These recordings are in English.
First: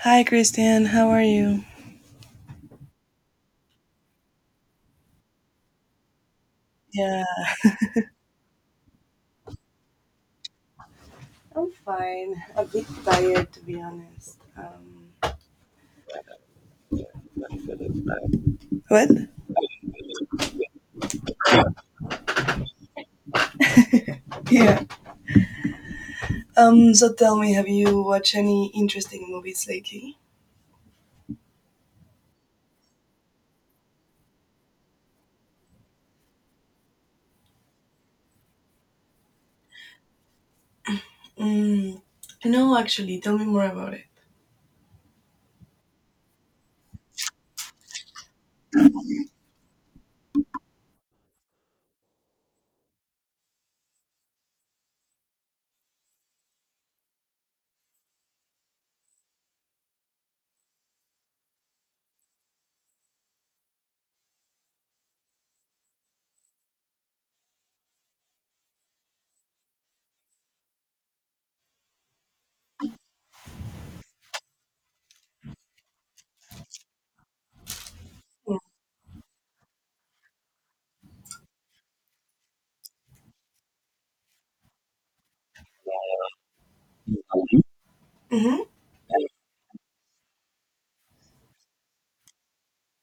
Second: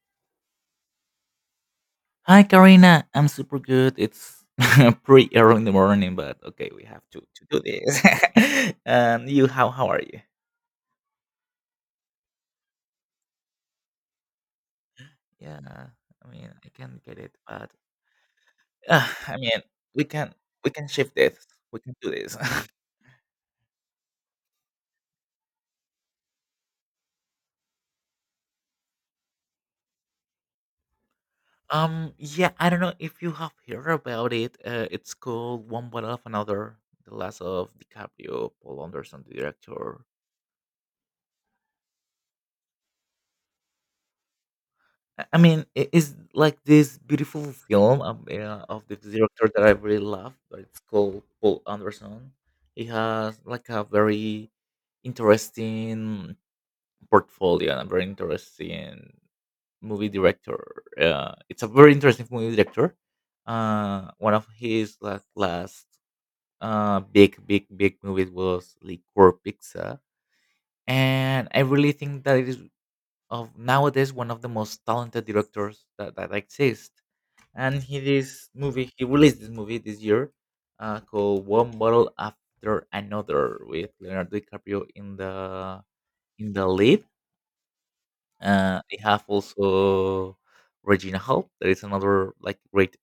Hi, Christian. How are you? Hi, Karina. I'm super good. It's pretty early in the morning, but okay, we have to, Yeah, to do this. And you, how are you? I'm fine. A bit tired, to be honest. Um, Yeah, I mean, I can get it, but what? I mean, we can we can shift this. We can do this. Yeah. So tell me, have you watched any interesting movies lately? Yeah, I don't know if you have heard about it. It's called One Bottle of Another, the last of DiCaprio, Paul Anderson, the director. Mm, no, actually. Tell me more about it. I mean, it is like this beautiful film, yeah, of the director that I really love. But it's called Paul Anderson. He has like a very interesting portfolio and a very interesting movie director. It's a very interesting movie director. One of his like last big movies was Liquor Pizza. And I really think that it is of nowadays one of the most talented directors that exist. And he released this movie this year, called One Bottle After Another with Leonardo DiCaprio in the lead. Mm-hmm. They have also Regina Hall, that is another like great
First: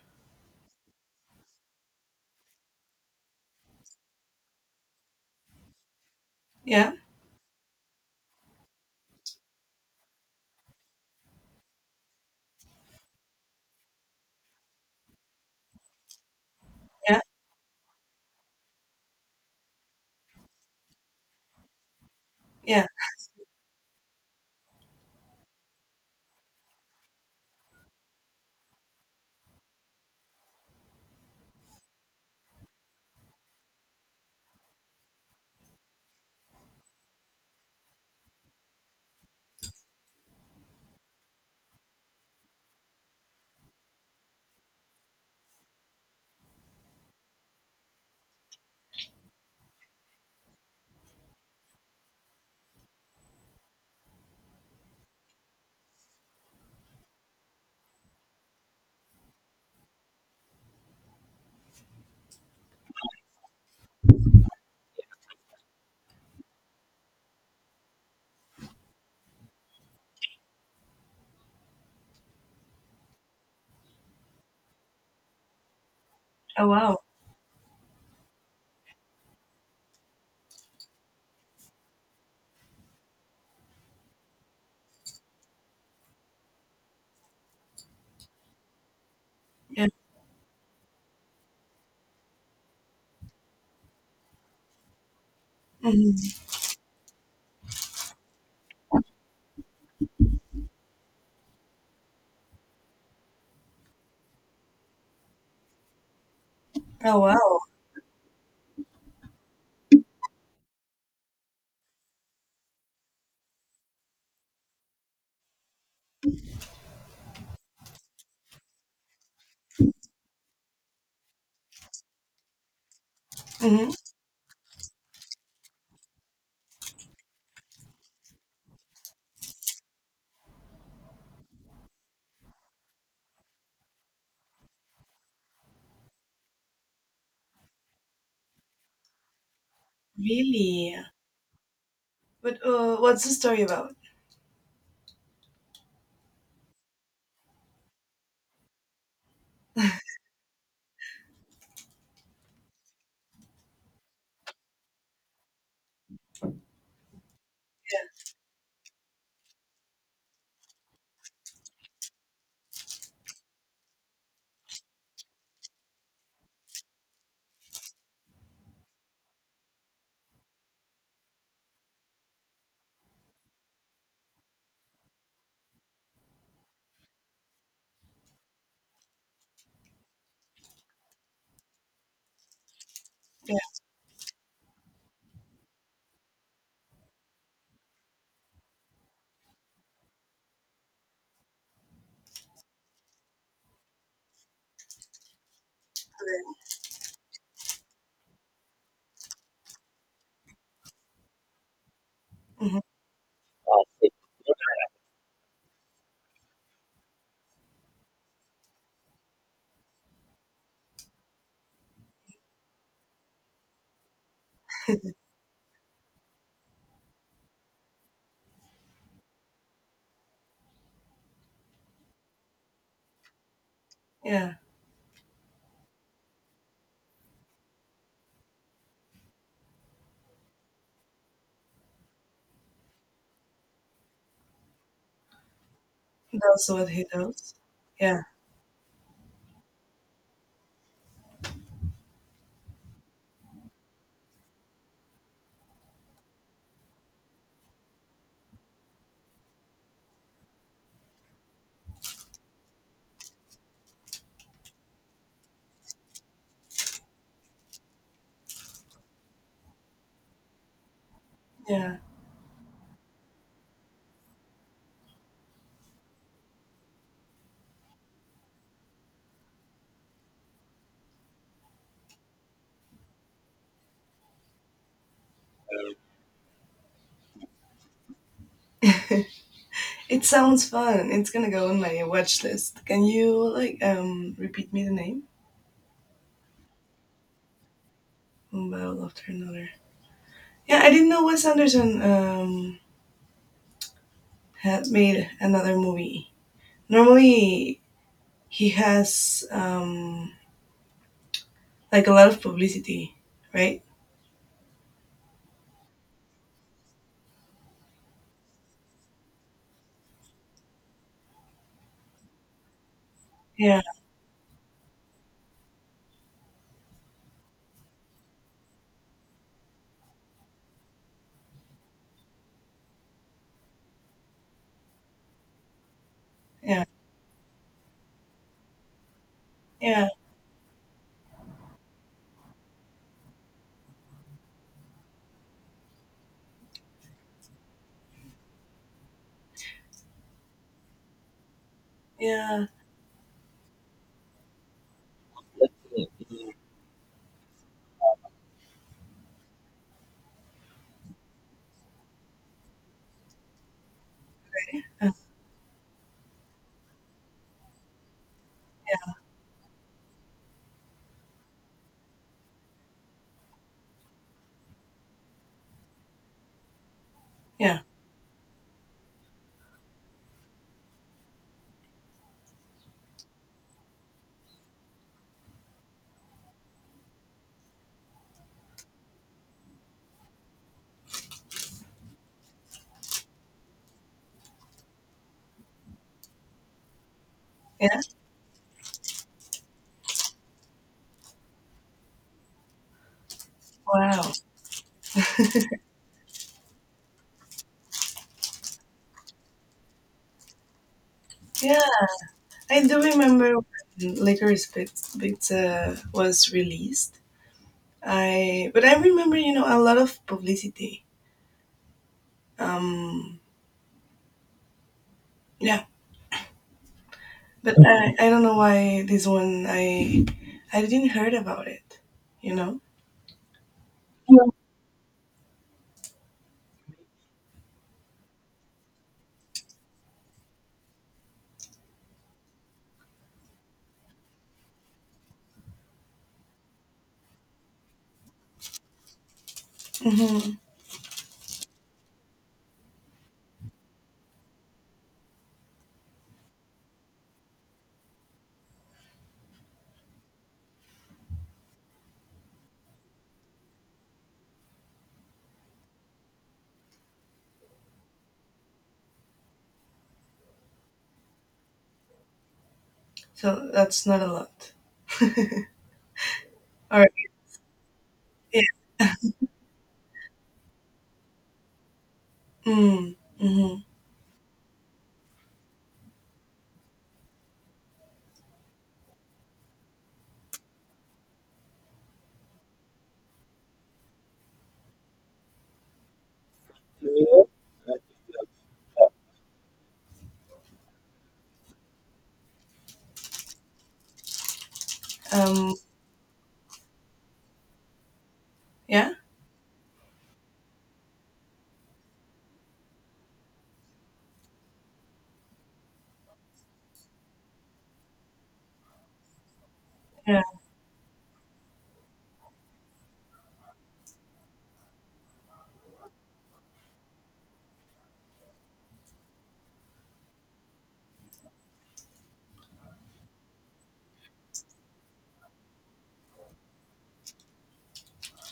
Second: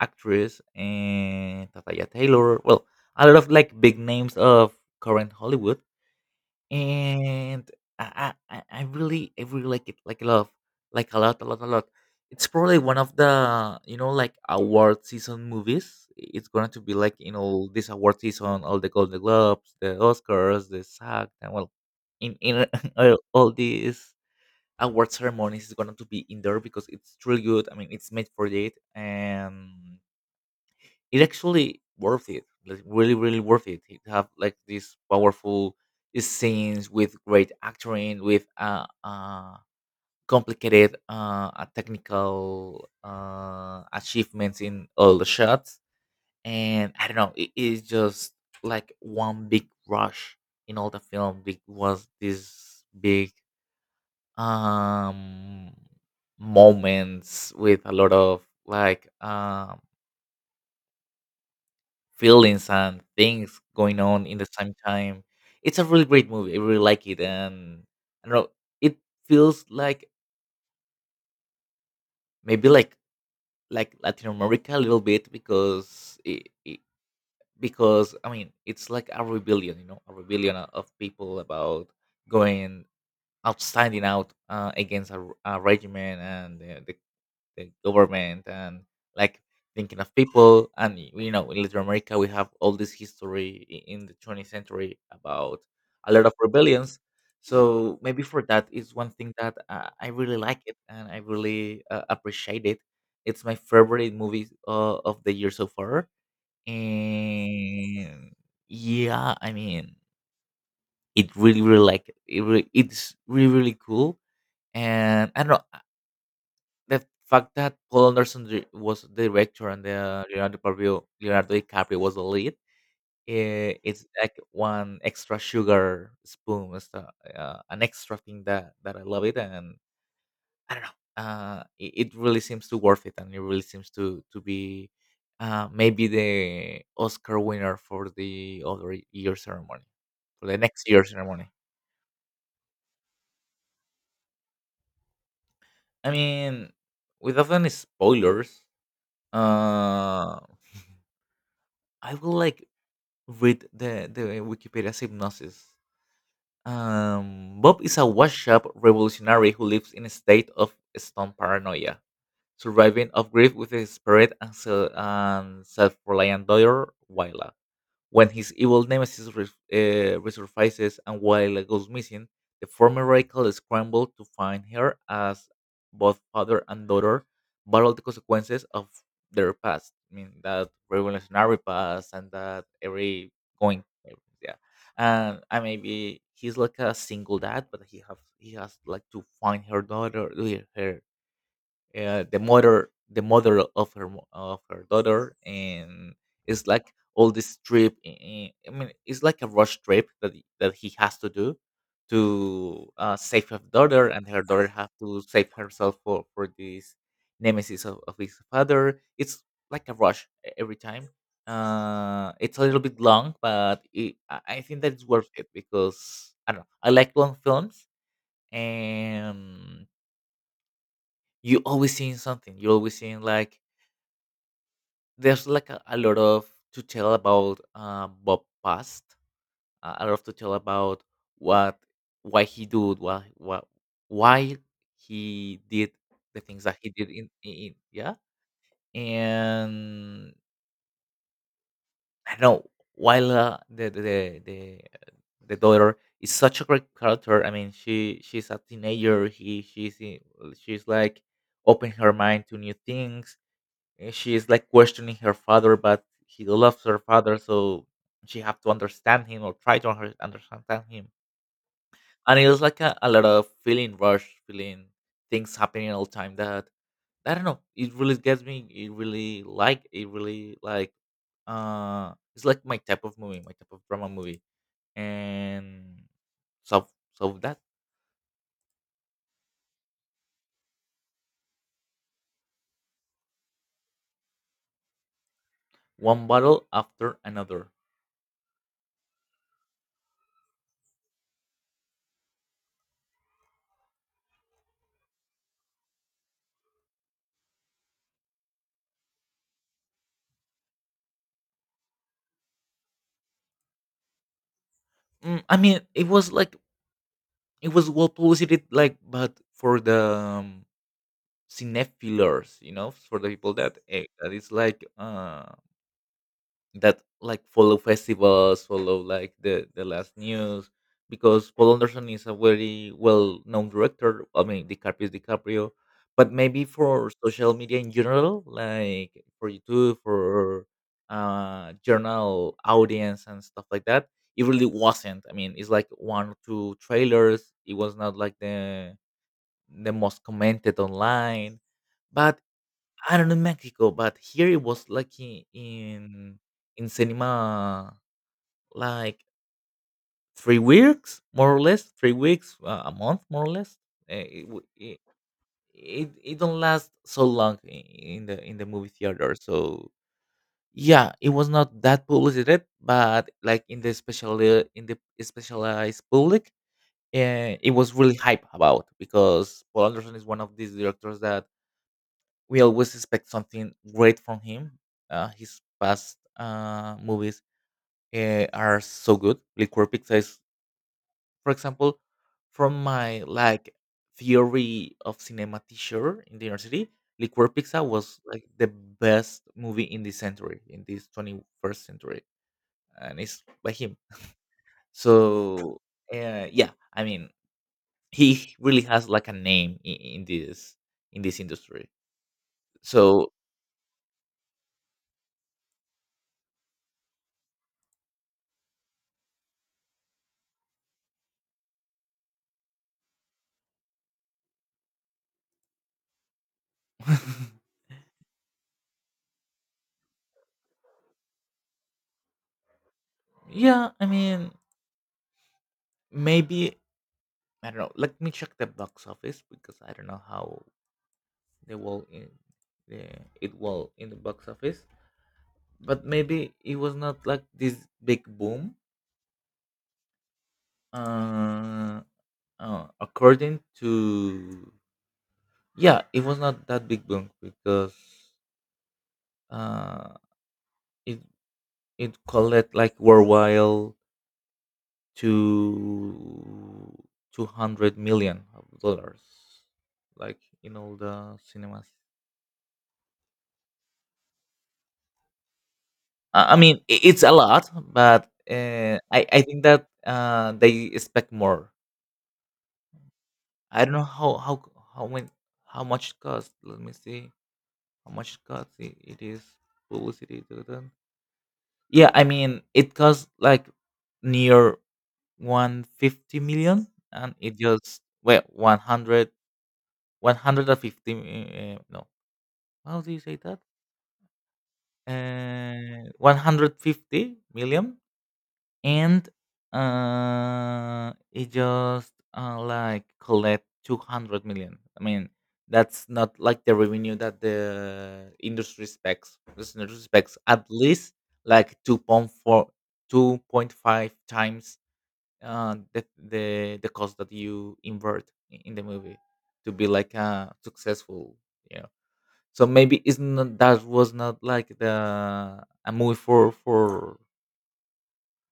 actress, and Tataya Taylor. Well, a lot of like big names of current Hollywood, Yeah. and I really like it like a lot, like a lot a lot a lot. It's probably one of the, you know, like award season movies. It's going to be like, Yeah. you know, this award season, all the Golden Globes, the Oscars, the SAG, and well, in Yeah. all these award ceremonies is going to be in there because it's really good. I mean, it's made for it, and it actually worth it. Like really, really worth it. It have like these powerful scenes with great acting, with complicated technical achievements in all the shots. And I don't know, it is just like one big rush in all the film. It was this big um moments with a lot of like feelings and things going on in the same time. It's a really great movie. I really like it, and I don't know. It feels like maybe like Latin America a little bit because it, Oh it wow. because I mean it's like a rebellion, you know, a rebellion of people about going outstanding out, against a, a regiment and the the government and like Yeah. thinking of people. And you know, in Latin America we have all this history in the 20th century about a lot of Hmm. rebellions, so maybe for that is one thing that I really like it and I really appreciate it. It's my favorite movie of the year so far. Oh wow. And yeah, I mean, it really really like it really, it's really really cool. And I don't know, the fact that Paul Anderson was the director and the Leonardo DiCaprio was the lead, eh, Mm-hmm. it's like one extra sugar spoon. It's the, an extra thing that I love it. And I don't know, it really seems to worth it, and it really seems to be, maybe the Oscar winner for the other year ceremony, for the next Really? year ceremony. But what's the story about? I mean, without any spoilers, uh, I would like read the Wikipedia synopsis. Bob is a washed-up revolutionary who lives in a state of stone paranoia, surviving of grief with his spirit and, and self-reliant daughter, Wyla. When his evil nemesis resurfaces and Willa goes missing, the former radical scramble to find her as both father and daughter battle the consequences of their past. I mean, that revolutionary past and that every Yeah. going, yeah. And I maybe he's like a single dad, but he has like to find her daughter, her, the mother of her of her daughter. And it's like all this trip. I mean it's like a rush trip that he has to do to, Yeah. Mm-hmm. Save her daughter, and her daughter have to save herself for this nemesis of his father. It's like a rush every time. Uh, it's a little bit long, but it, I think that it's worth it because I don't know, I like long films. And you always seeing something. You're always seeing like Yeah. there's like a lot of to tell about Bob past. A lot of to tell about what why he did why what why he did the things That's that what he he did does. in, yeah. Yeah. And I don't know while, the daughter is such a great character. I mean she's a teenager. He She's in, she's like open her mind to new things. And she is like questioning her father, but he loves her father, so she have to understand him or try to understand him. Yeah. And it was like a lot of feeling rush, feeling things happening all the time. That I don't know. It really gets me. It really like. It really like. It's like my type of movie, my type of drama movie, and so so that It sounds fun. It's gonna go on my watch list. Can you, like, repeat me the name? one battle after another. One Battle After Another. Yeah, I didn't know Wes Anderson had made another movie. Normally he has like a lot of publicity, right? Mm, I mean, it was like it was well publicity, like, but for the um, cinephilers, you know, for the people that, Yeah, that is like that like follow festivals, follow like the last news, because Paul Anderson is a very well known director. I mean, DiCaprio is DiCaprio, but maybe yeah, for social media in general, like for YouTube, yeah, for journal audience and stuff like that, it really wasn't. I mean, it's like one or two trailers. It was not like the most commented online. But yeah, I don't know in Mexico, but here it was like in cinema like 3 weeks, more or less, 3 weeks, a month, more or less. It uh, it don't last so long in the movie yeah, theater. So yeah, it was not that publicated, but like in the special, in the specialized public, it yeah, was really hype about because Paul Anderson is one of these directors that we always expect something great from him. His past movies are so good. Liquor Pizza is, for example, from my like theory of cinema teacher in the university. Liquor Pizza yeah. was like the best movie in this century, in this 21st century, and it's by him. Wow. So yeah, I mean, he really has like a name in this Yeah, industry. I do So remember when Licorice Pizza was released. I but I remember, a lot of publicity. Um, yeah, but I don't know why this one I didn't heard about it. You know. yeah, I mean, maybe I don't know. Let me check the box office because I don't know how they will in the it will in the box office. But maybe it was not like this big boom. Mm-hmm. Uh, According to yeah, it was not that big boom because uh it it collect like worldwide to 200 million of dollars, like in all the cinemas. So that's not a lot. I mean, All right. it's a lot, but Yeah. I think that they expect more. Mm, mm-hmm. I don't know how c- how when how much it costs. Let me see how much it costs. It is publicity. Duh, duh. Yeah, I mean, it costs like near 150 million, and it just well 100 150. Uh, no, how do you say that? Um. 150 million. Yeah. And it just like collect 200 million. I mean that's not like the revenue that the industry expects this industry expects Yeah. at least like 2.4, 2.5 times the cost that you invert in the movie to be like a successful, you know. So maybe it's not that was not like the a movie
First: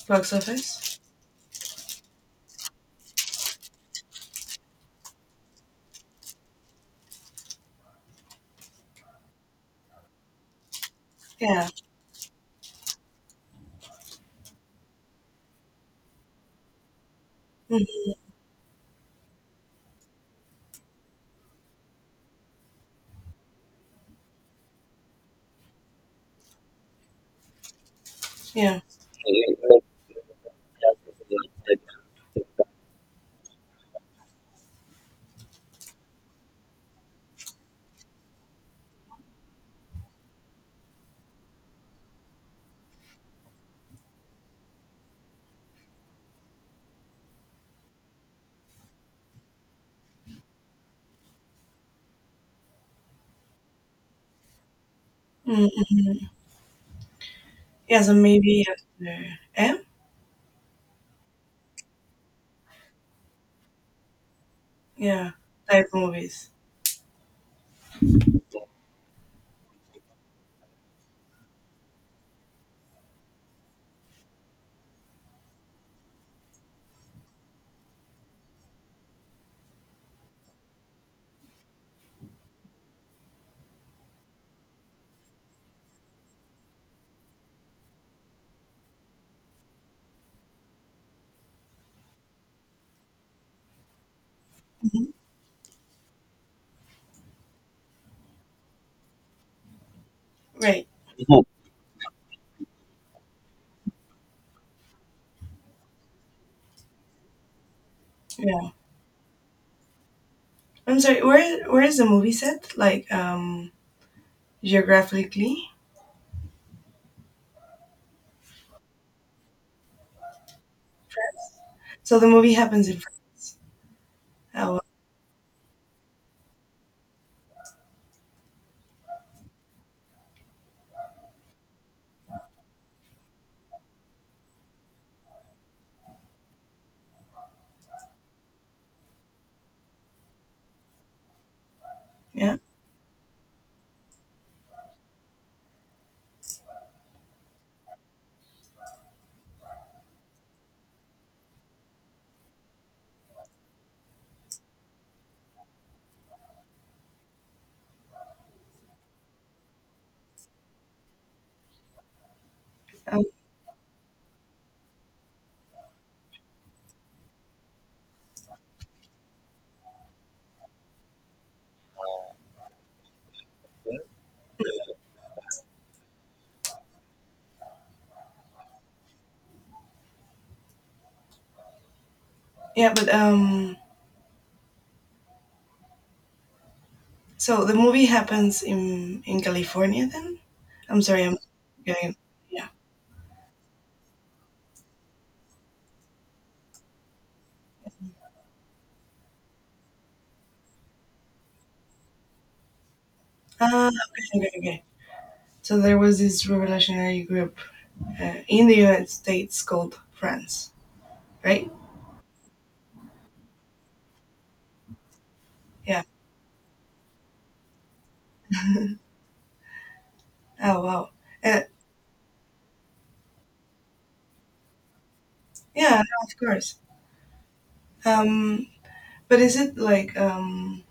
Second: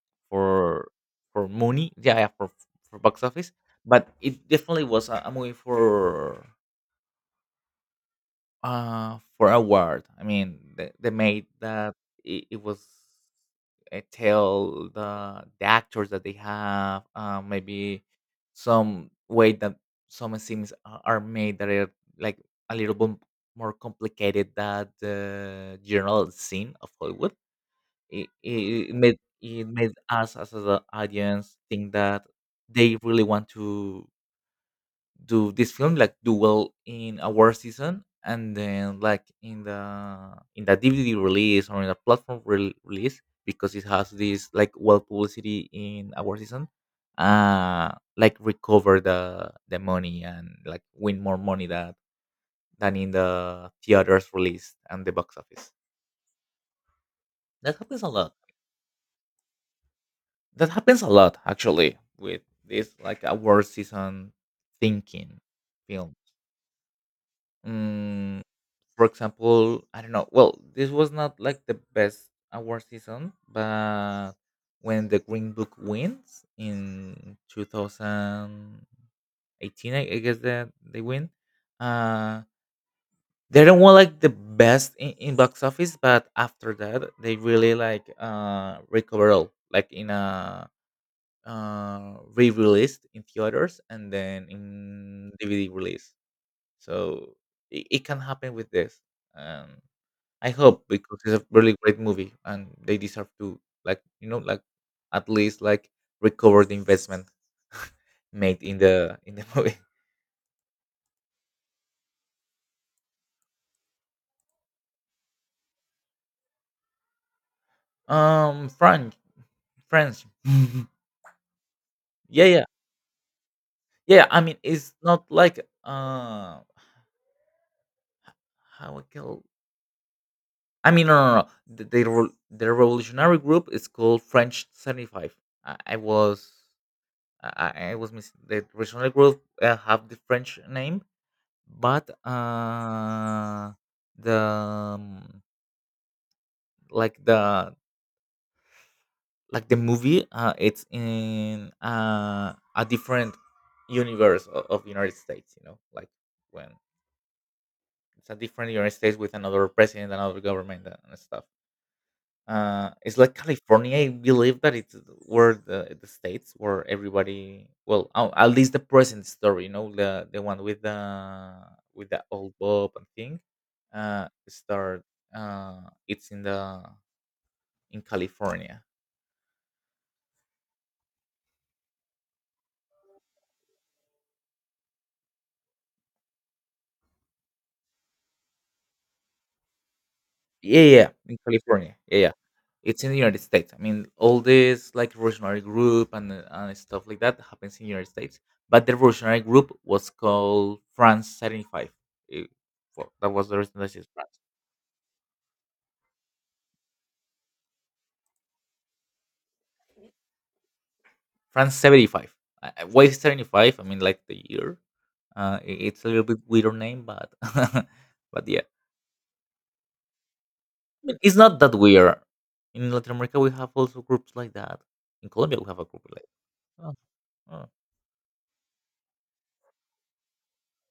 Box for office. for money, yeah, yeah, for box office, but it definitely was a movie for award. I mean, they made Yeah. that it was I tell the actors that they have, Mm, maybe some way that some scenes are made that are like a little bit more complicated than the general scene of Hollywood. it yeah. it it made it made us as the audience think that they really want to do this film, like do well in award season, and then like in the DVD release or in the platform release, because it has this like well publicity in award season. Uh, like recover the money and like win more money that than in the theaters release and the box Mm, office. mm. That Yeah. happens a So lot. maybe after. M. That happens a lot actually with this like award season Yeah. thinking Type films. movies. Mm, for example, I don't know. Well, this was not like the best award season, but when the Green Book wins in 2018, I guess that they win. Uh, they don't want like the best in box office, but after that, they really like recover all like in a re-released in theaters and then Hmm. in DVD release. So it can happen with this. Um, I hope Right. because it's a really great movie and they deserve to like like at least like recover the investment made Yeah. in the movie. I'm sorry. Where is the movie set? Like, geographically. French, French. So the Yeah, movie yeah, happens in France. yeah. I mean, Oh, it's not like how I can I mean, no, no, no, no. The revolutionary group is called French 75. I, I was, I was missing. The revolutionary group have the French name, but yeah, the like the like the movie, it's in a different universe of United States. You know, like when it's a different United States with another president, another government, and stuff. It's um, like California. I believe that it's where the states where everybody, well, oh, at least the present story, you know, the one with the old Bob and thing, start. It's in the In California. yeah, but so the movie happens in California. Then Yeah, I'm yeah, sorry, in I'm California. getting. Yeah, yeah. Yeah. It's in the United States. I mean, all this like revolutionary group and and stuff like that happens in the United States. But the revolutionary group was called France 75. That was the reason Ah, that it's okay, France. okay, okay. So there was this revolutionary group in the United States called France, right? France 75. Why 75? I mean, like the year. Yeah. It's a little bit weird name, but but yeah, Oh, I wow. mean, it's not Uh, that weird. In Latin America, we have also groups like that. In Colombia, we have a yeah, group no, like of course. that. Oh, oh. Um, but is it, like,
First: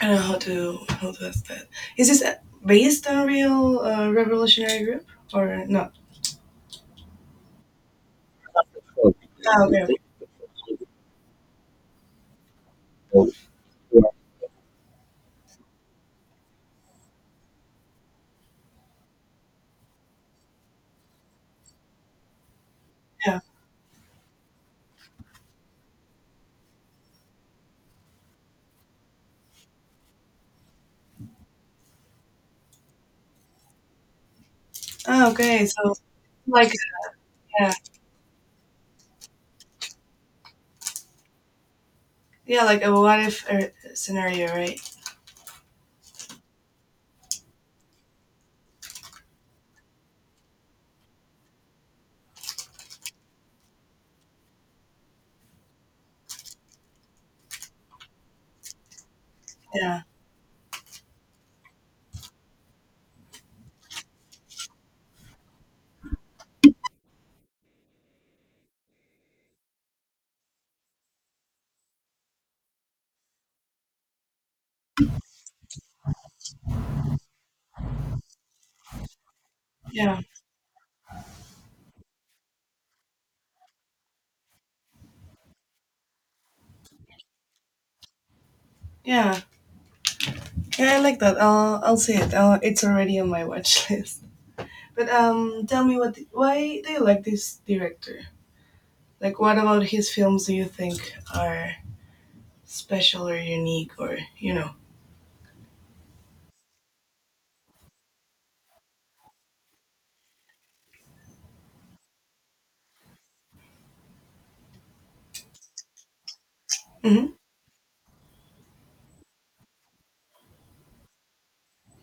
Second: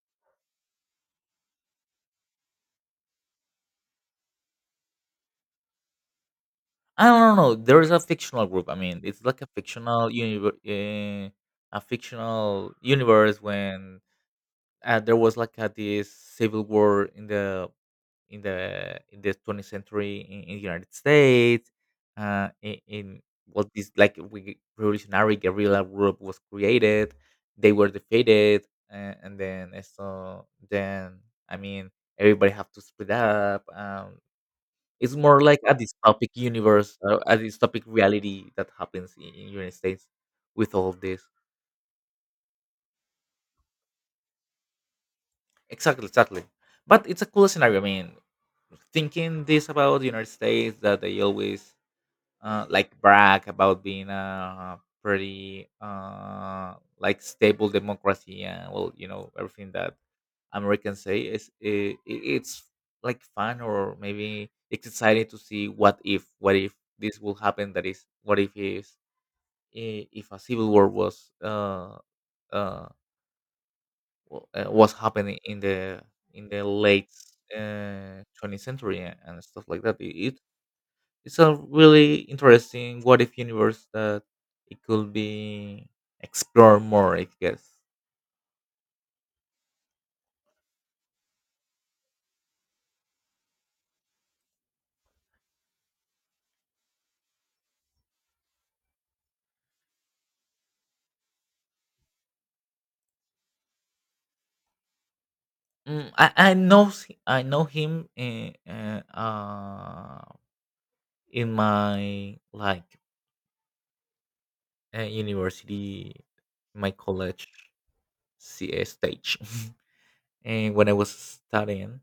I don't know how to ask that. Is this based on a real revolutionary group or not? I don't know, no, no, there is a fictional group. I mean, it's like Ah, okay. A fictional universe when there was like a, this civil war in the 20th century in the United States. In Yeah. what this like revolutionary guerrilla group was created, they were defeated, and then so then I mean everybody have to split up. It's Oh, more like okay. a So, dystopic like, universe, a yeah, dystopic reality that happens in United States with all this. yeah, like a what if scenario, right? Exactly, exactly. But it's a cool scenario. I mean, thinking this about the United States that they always like brag about being a pretty like stable democracy and well you know everything that Yeah, Americans say is it's like fun or maybe it's exciting to see what if this will happen that is what if is if a civil war was uh, was happening in the late 20th century and stuff like that. yeah, It, it's a really interesting what if universe that it could be explored more I guess. yeah, yeah. I like that. I'll see it. It's already on my watch list. But tell me, what why do you like this director? Like, what about his films do you think are special or unique, or you know? I know I know him in my like university, my Mm-hmm. college ca stage and when I was studying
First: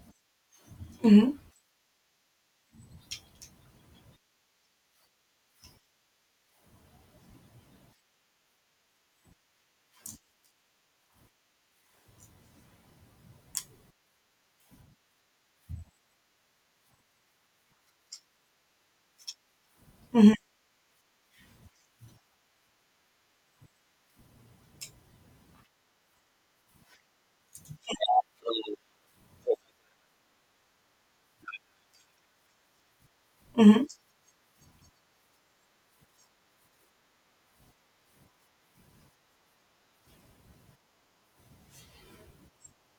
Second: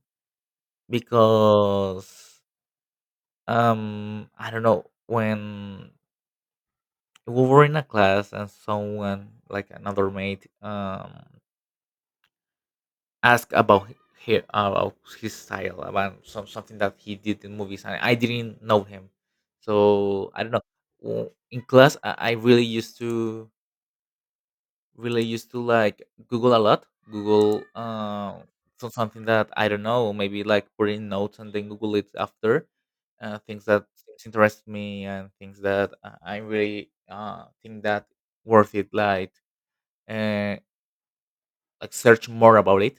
Mm-hmm. because I don't know when we were in a class and someone like another mate asked about his style, about some, something that he did in movies, and I didn't know him. So Mhm, I don't know. In class, I really used to like Google a lot. Google so something that I don't know, maybe like put in notes and then Google it after. Things mhm, that things interest me and things that I really think that worth it. Uh, like search more about it.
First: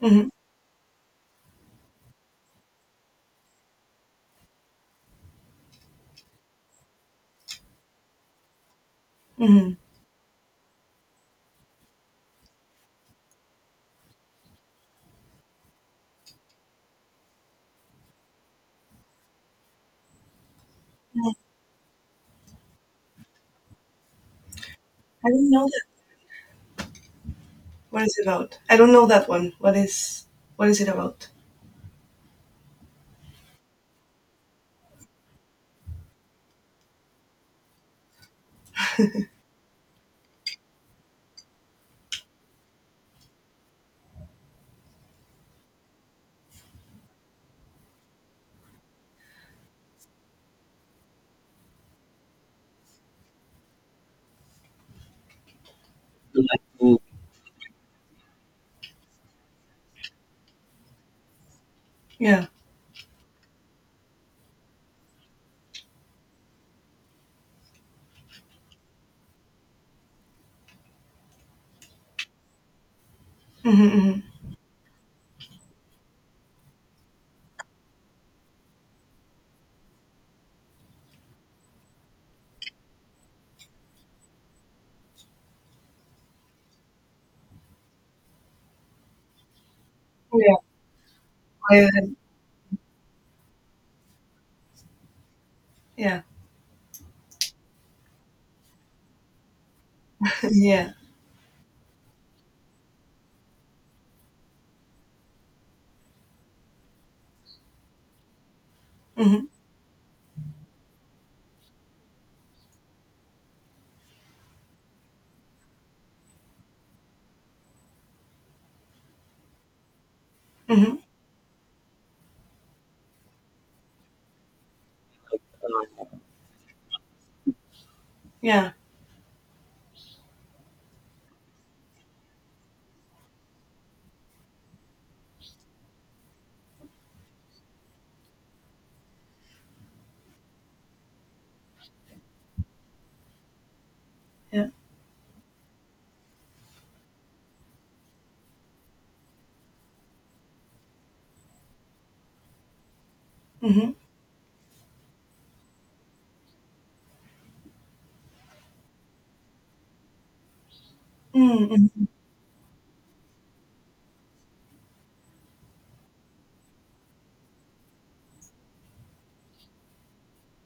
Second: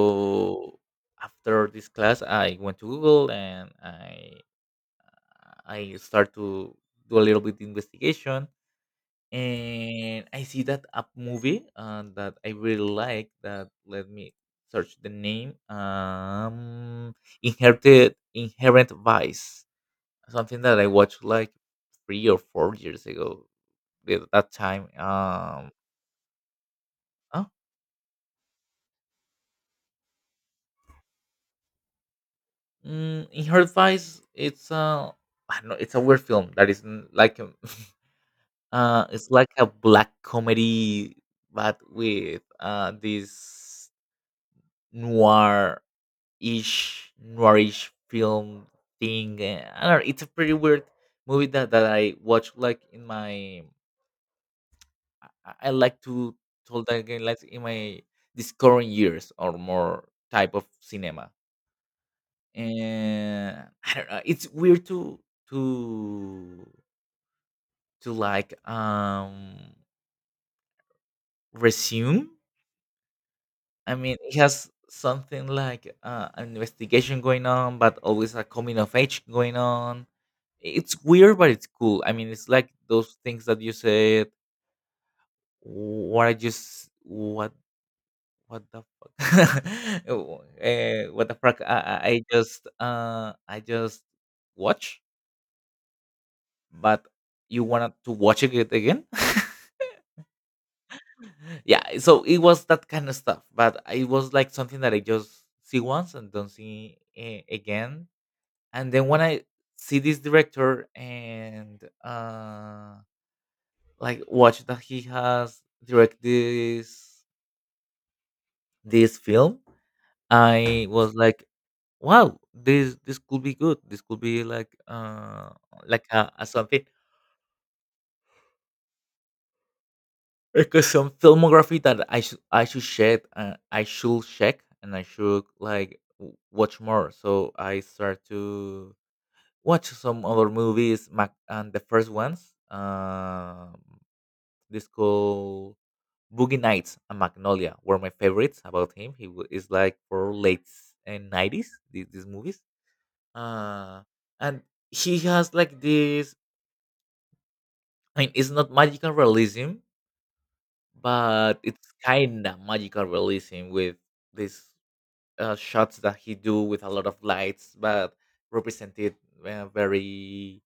mhm, after this class, I went to Google and I start to do a little bit investigation, mhm. and I see that a movie that I really like. That let me search the name. Inherited inherent vice, something that I watched like 3 or 4 years ago. At that time, I don't know that. huh? What is it about? I don't know that one. What is it about? Mm, in her advice, it's a I don't know, it's a weird film that isn't like a, it's like a black comedy, but with this noir-ish noirish film thing. Eh, I don't know. It's a pretty weird movie that I watch like in my I like to told that again like in my discovering years or more type of cinema. Yeah. And I don't know. It's weird to to like resume. Mm-hmm. I mean, Hmm. it has something like an investigation going on, but always a coming of age going on. It's weird, but it's cool. I mean, it's like those things that you said. What I just what the fuck? Yeah. What the fuck? I, I, I I just I just watch. yeah. But you wanted to watch it again. Yeah. Yeah, so it was that kind of stuff. But it was like something that I just see once and don't see eh, again. And then when I Mm-hmm, see this director and like watch that he has direct this film, I mm-hmm. was like, wow, this could be good. This could be like a something. Yeah. Because some filmography that I should check I should check and I should like watch more. So I start to watch some other movies. Mac and the first ones, um, Yeah. this called Boogie Nights and Magnolia were my favorites about him. He is like for late and nineties. These movies, Mm-hmm. uh, and he has like this. I mean, it's not magical realism, but it's Mm-hmm. kind of magical realism with these shots that he do with a lot of lights, but represented very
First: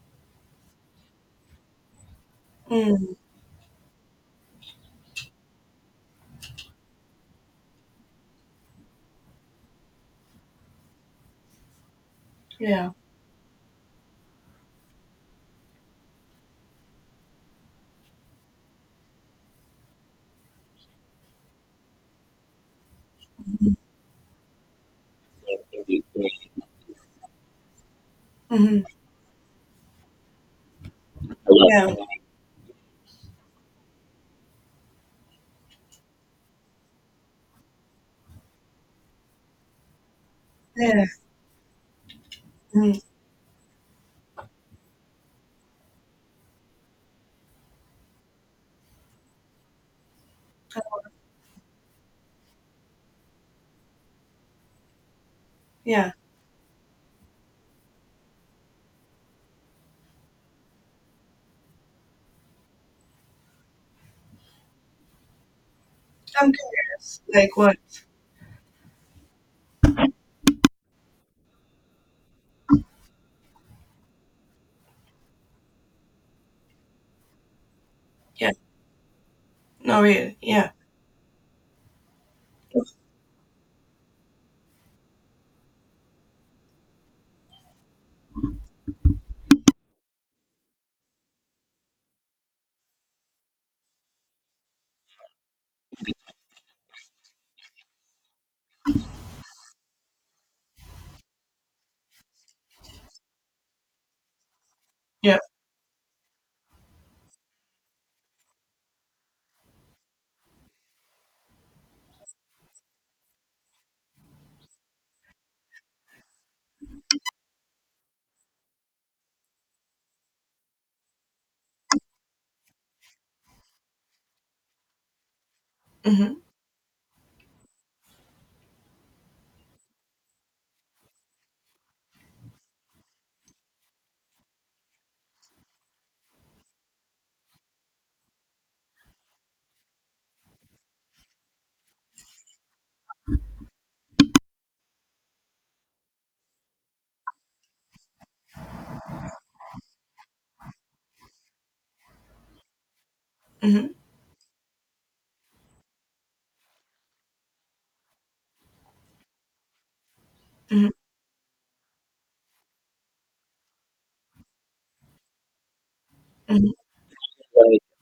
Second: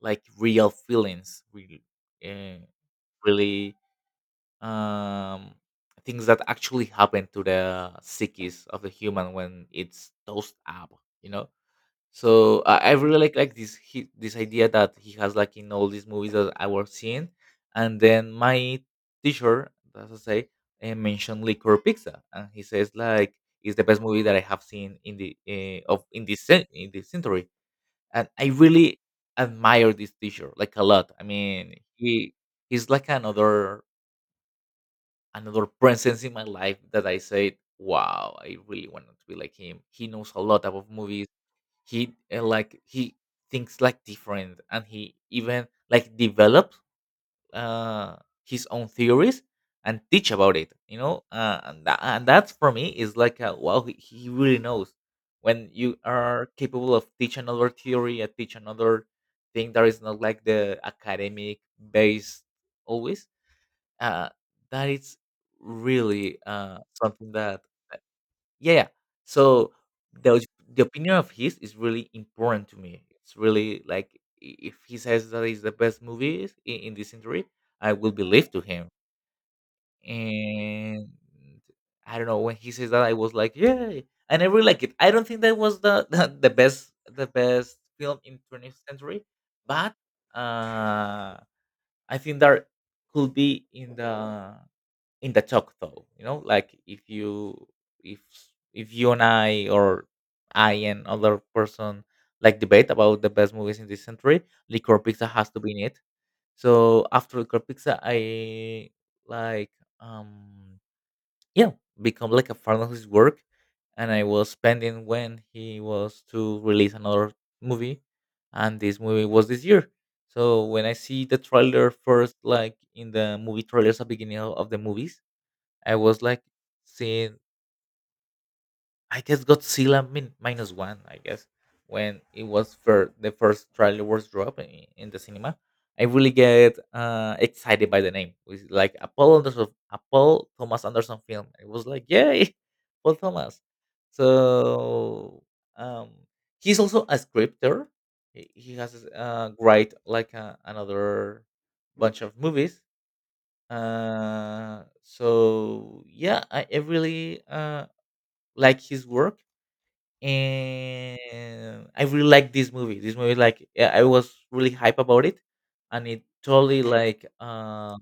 like real feelings, really, uh, Mm-hmm. really um, things that actually happen to the psyches of the human when it's toast up, you know. So I Yeah. I really like this he, this idea that he has like in all these movies that I was seeing, and then my teacher, as I say, mentioned Liquor Pizza, and he says like it's the best movie that I have seen in the of in this in this century, and I Mm-hmm. really admire this teacher like a lot. I mean, Yeah. he he's like another another presence in my life that I said, wow, I really want to be like him. He knows a lot about Yeah. movies. He like Mm-hmm. he thinks like different and he even like develops uh his own theories and teach about it you know that, and that for me is like a, wow he really knows when you Yeah. are capable of teach another theory and teach another thing that is not like the academic based always uh that is really I'm curious. something Like that what? yeah, yeah. So the opinion of his is really important to me. It's really like if he says that is the best movie in this century, I will believe Yeah. to him. No. Really. Yeah. And I don't know when he says that, I was like, yeah, I never like it. I don't think that was the the best film in 20th century, but uh, I think that could be in the talk though you know like if you if if you and I or I and other person like debate about the best movies in this century, liquor pizza Yeah. has to be in it. So after liquor pizza I like um yeah become like a fan of his work, and I was spending when he was to release another movie, and this movie was this year. So when I see the trailer first like in the movie trailers at the beginning of the movies I was Mm-hmm. like seeing, I guess Godzilla minus one, I guess, when it was for the first trailer was dropped in the cinema. I really get excited by the name. It's like Apollo Anderson, Apollo Thomas Anderson film. It was like, yay, Paul Thomas. So um, he's also a scripter. He has write like another bunch of movies Mm-hmm. So yeah, I really like his work, Mm-hmm. and I really like this movie. This movie, like yeah, I was really hype about it, and it Hmm. totally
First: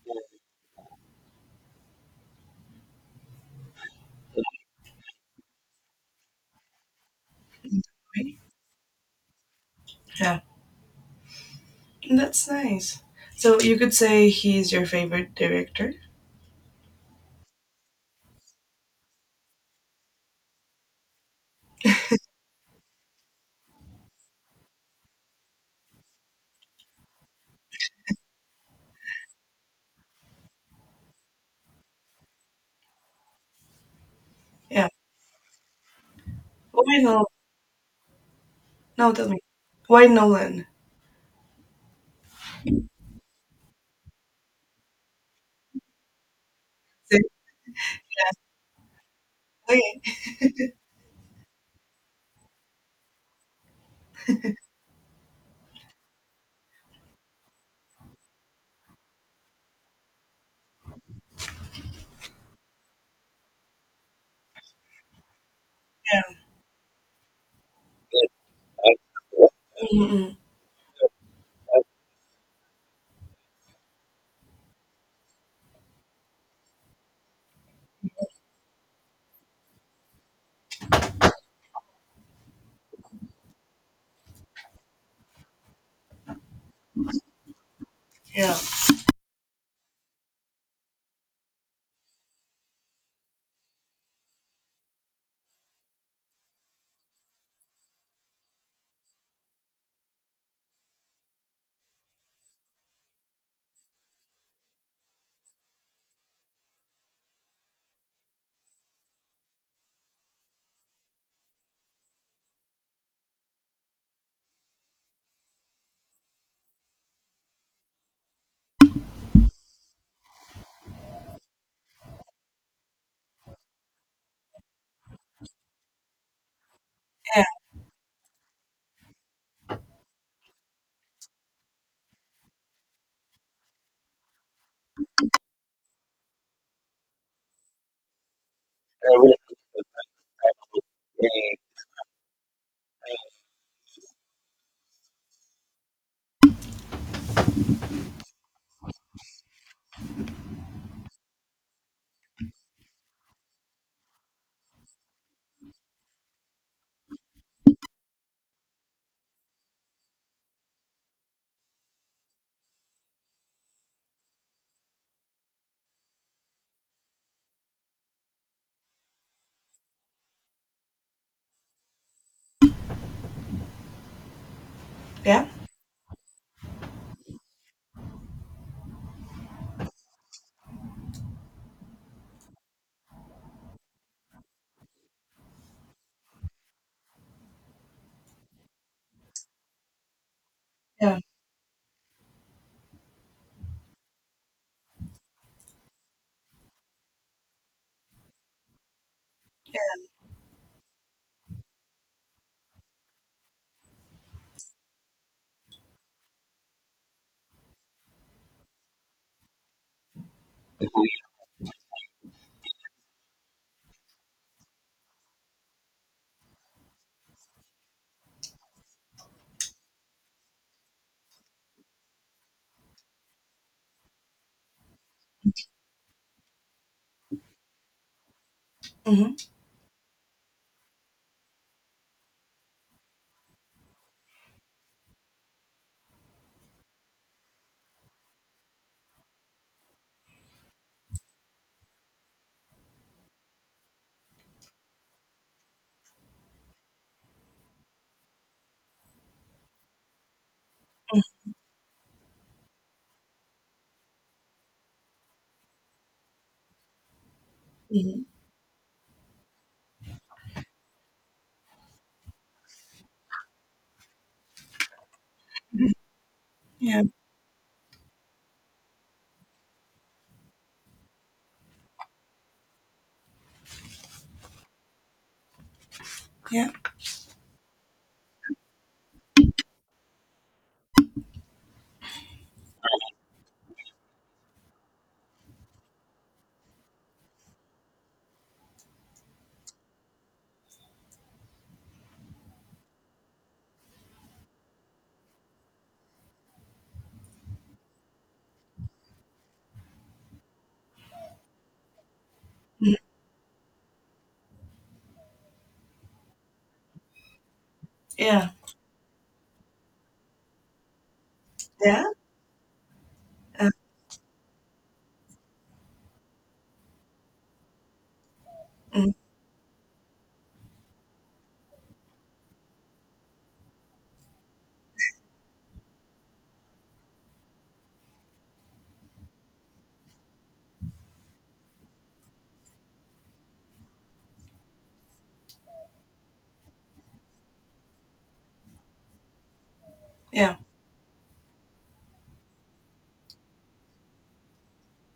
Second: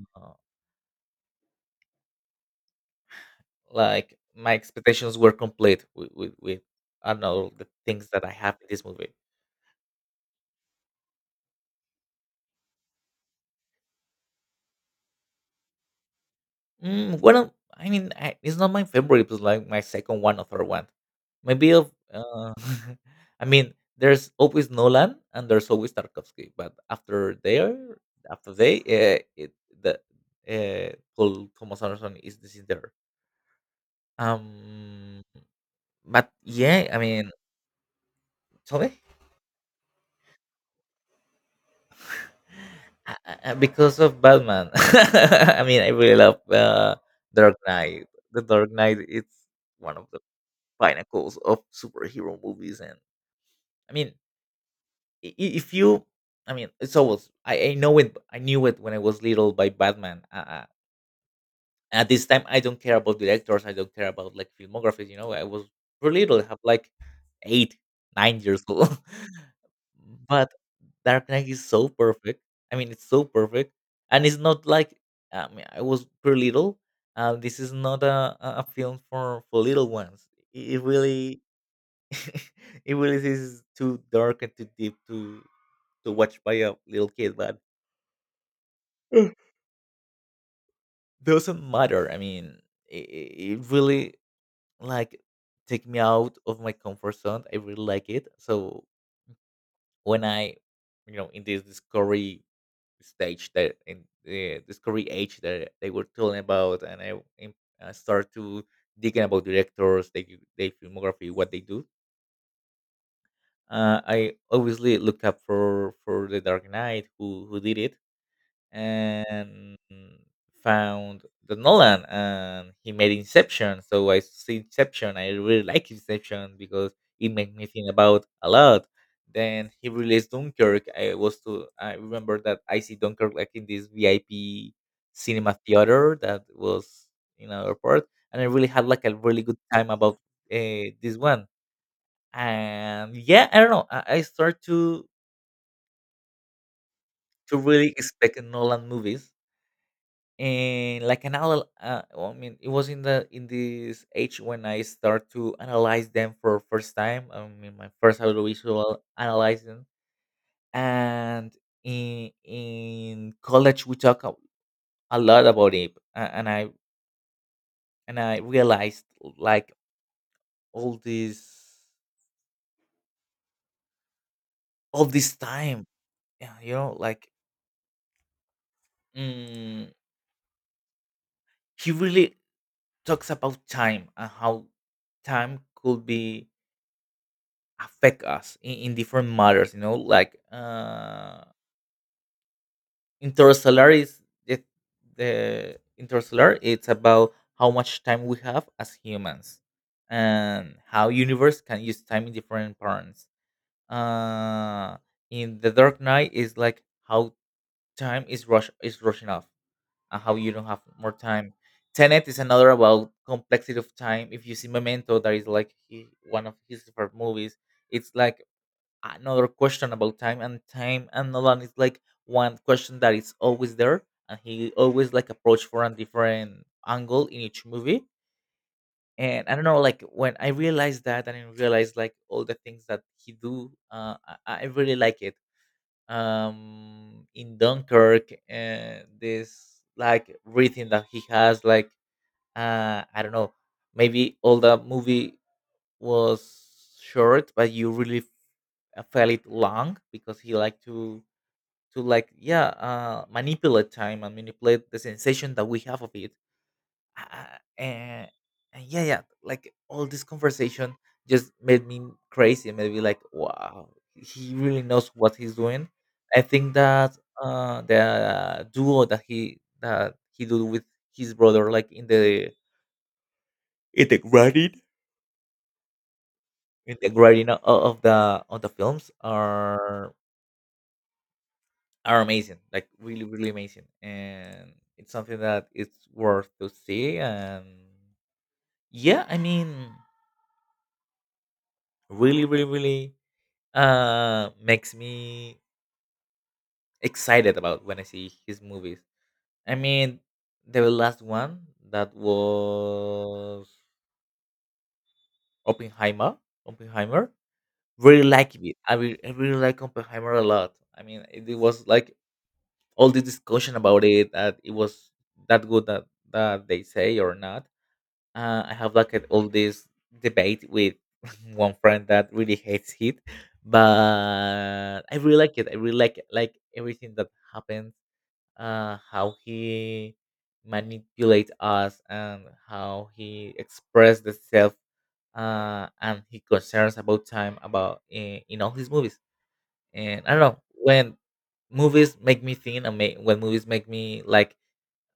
like my expectations were complete with I don't know the things that I have in this movie. Yeah. That's nice. So you could say he's your favorite director? Mm, well, I mean, I, it's not my favorite. It was like my second one or third one. Maybe of, I mean, there's always Nolan and there's always Tarkovsky, but after there, after they, it, the Paul Thomas Anderson is this is there. Yeah. Um, but yeah, Why I Nolan? mean, tell me, No, tell me. Why Nolan? Because of Batman. I mean, I really love Say- Dark Knight. The Dark Knight is one of Okay. the pinnacles of superhero movies. And I mean I- if you I mean It's always I know it I knew it when I was little by Batman. At this time I don't care about directors, I don't care about like filmographies. I was pretty Yeah. little. I have like 8 9 years old Mm-mm. but Dark Knight is so perfect. I mean, it's so perfect. And it's not like, I mean, I was pretty little. This is not a film for little ones. It really it really is too dark and too deep to watch by a little kid, but Yeah. doesn't matter. I mean, it really, like, take me out of my comfort zone. I really like it. So when I, in this discovery stage, that in the discovery age that they were telling about, and I start to digging about directors, they filmography, what they do. I obviously looked up for the Dark Knight, who did it, and found the Nolan, and he made Inception. So I see Inception. I really like Inception because it Yeah. made me think about a lot. Then he released Dunkirk. I was to I remember that I see Dunkirk like in this VIP cinema theater that was in our airport, and I really had like a really good time about this one. And yeah, I don't know. I start to really expect Nolan movies, and like an well, I mean, it was in the in this age when I start to analyze them for first time. I mean, my first audiovisual analyzing, and in college we talk a lot about it, and I realized, like, all this Yeah. time, yeah, you know, like, mm, he really talks about time, and how time could be affect us in different matters, you know, like, Yeah. Interstellar is the, the Interstellar, it's about how much time we have as humans, and how universe can use time in different patterns. uh in the Dark Knight is like how time is rushing off, and how you don't have more time. Tenet is another about complexity of time. If you see Memento, that is like one of his favorite movies. It's like another question about time. And time and Nolan is like one question that is always there, and he always like approach for a different angle in each movie. Mm-hmm. And I don't know, like when I realized that, and I realized like all the things that he do, I really like it. In Dunkirk, this like breathing that he has, like, I don't know, maybe all the movie was short, but you really felt it long, because he liked to like, yeah, manipulate time and manipulate the sensation that we have of it. Uh, Mm-hmm. and, and yeah, like all this conversation just made me crazy. Made me like, wow, he really knows what he's doing. I think Yeah. that the duo that he did with his brother, like in the granite Yeah. integrating all of the all the films are amazing, like really really amazing, and it's something that it's worth to see. And yeah, I mean, really really really makes me excited about when I see his movies. I mean, the last one that Mhm. was Oppenheimer. oppenheimer Really Yeah. like it. I really like Oppenheimer a lot. I mean, it was Yeah. like all this Uh, discussion about it, that it was that good, that they say or not. I have mm. like all this debate with one friend that really hates it, but I really like it. I really like it, like everything that happens. How he manipulates us, and how he expresses himself, and his concerns about time, about in all his movies. And I don't Yeah. know, when movies make me think, and when movies make me like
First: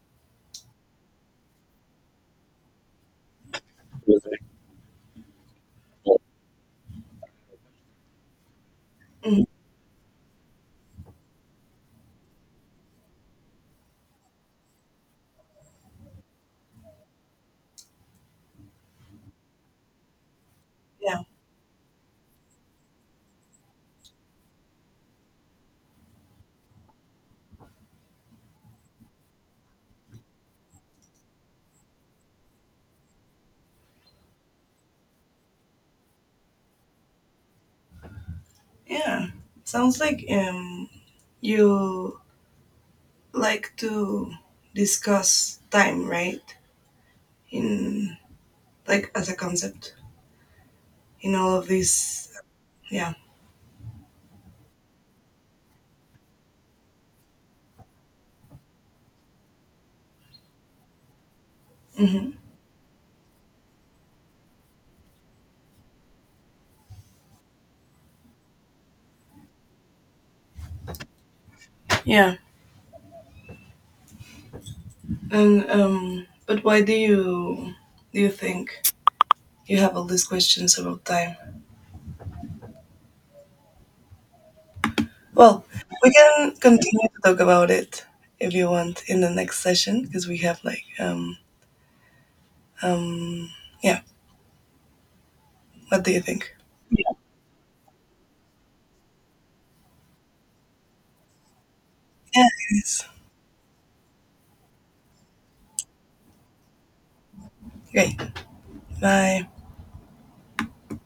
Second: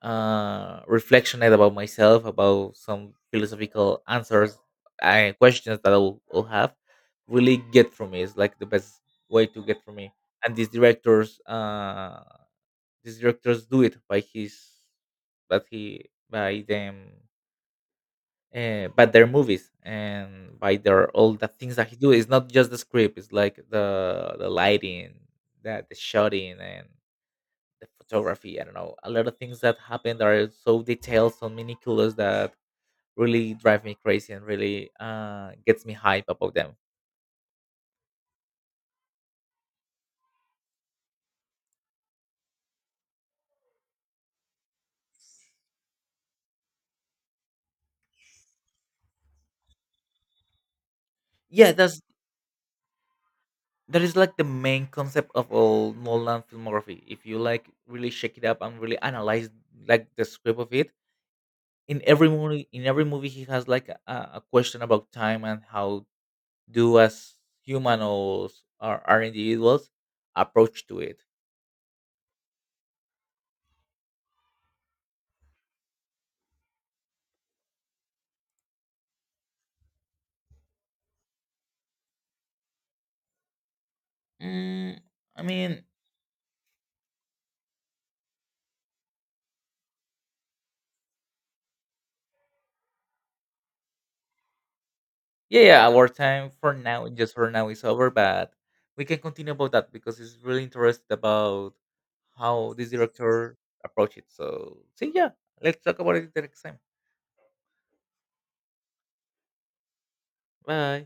reflectionate about myself, about some philosophical answers, questions that I'll have, really get through me. It's like the best Mm. way to get through me. And these directors, do it by his, but he by them, but their movies, and by their Yeah. all the things that he do. It's not just the script, it's like the lighting, that the shooting, and the photography. I don't know, a lot of things that happen that are so detailed, so meticulous, that really drive me crazy, and really gets me hype about them. Yeah. Sounds like, you like to discuss time, right? In, like, as a concept in all of Yeah, these. Yeah. that is like the main concept of all Nolan filmography, if you like really shake it up and really analyze like the script of it. In every Hmm. movie, he has like a question about time, and how do as humans, or our individuals approach to it. Yeah. And but why do you think you have all these questions about time? mm, i Well, mean we can continue to talk about it if you want in the next session, because we have, like, um yeah. yeah, yeah, What our do you time think? for now, Yeah, just for now, is over, but we can continue about that, because it's really interested about it how this is. director approached it. So see, yeah, let's talk about it the next time. Great. Bye. Bye.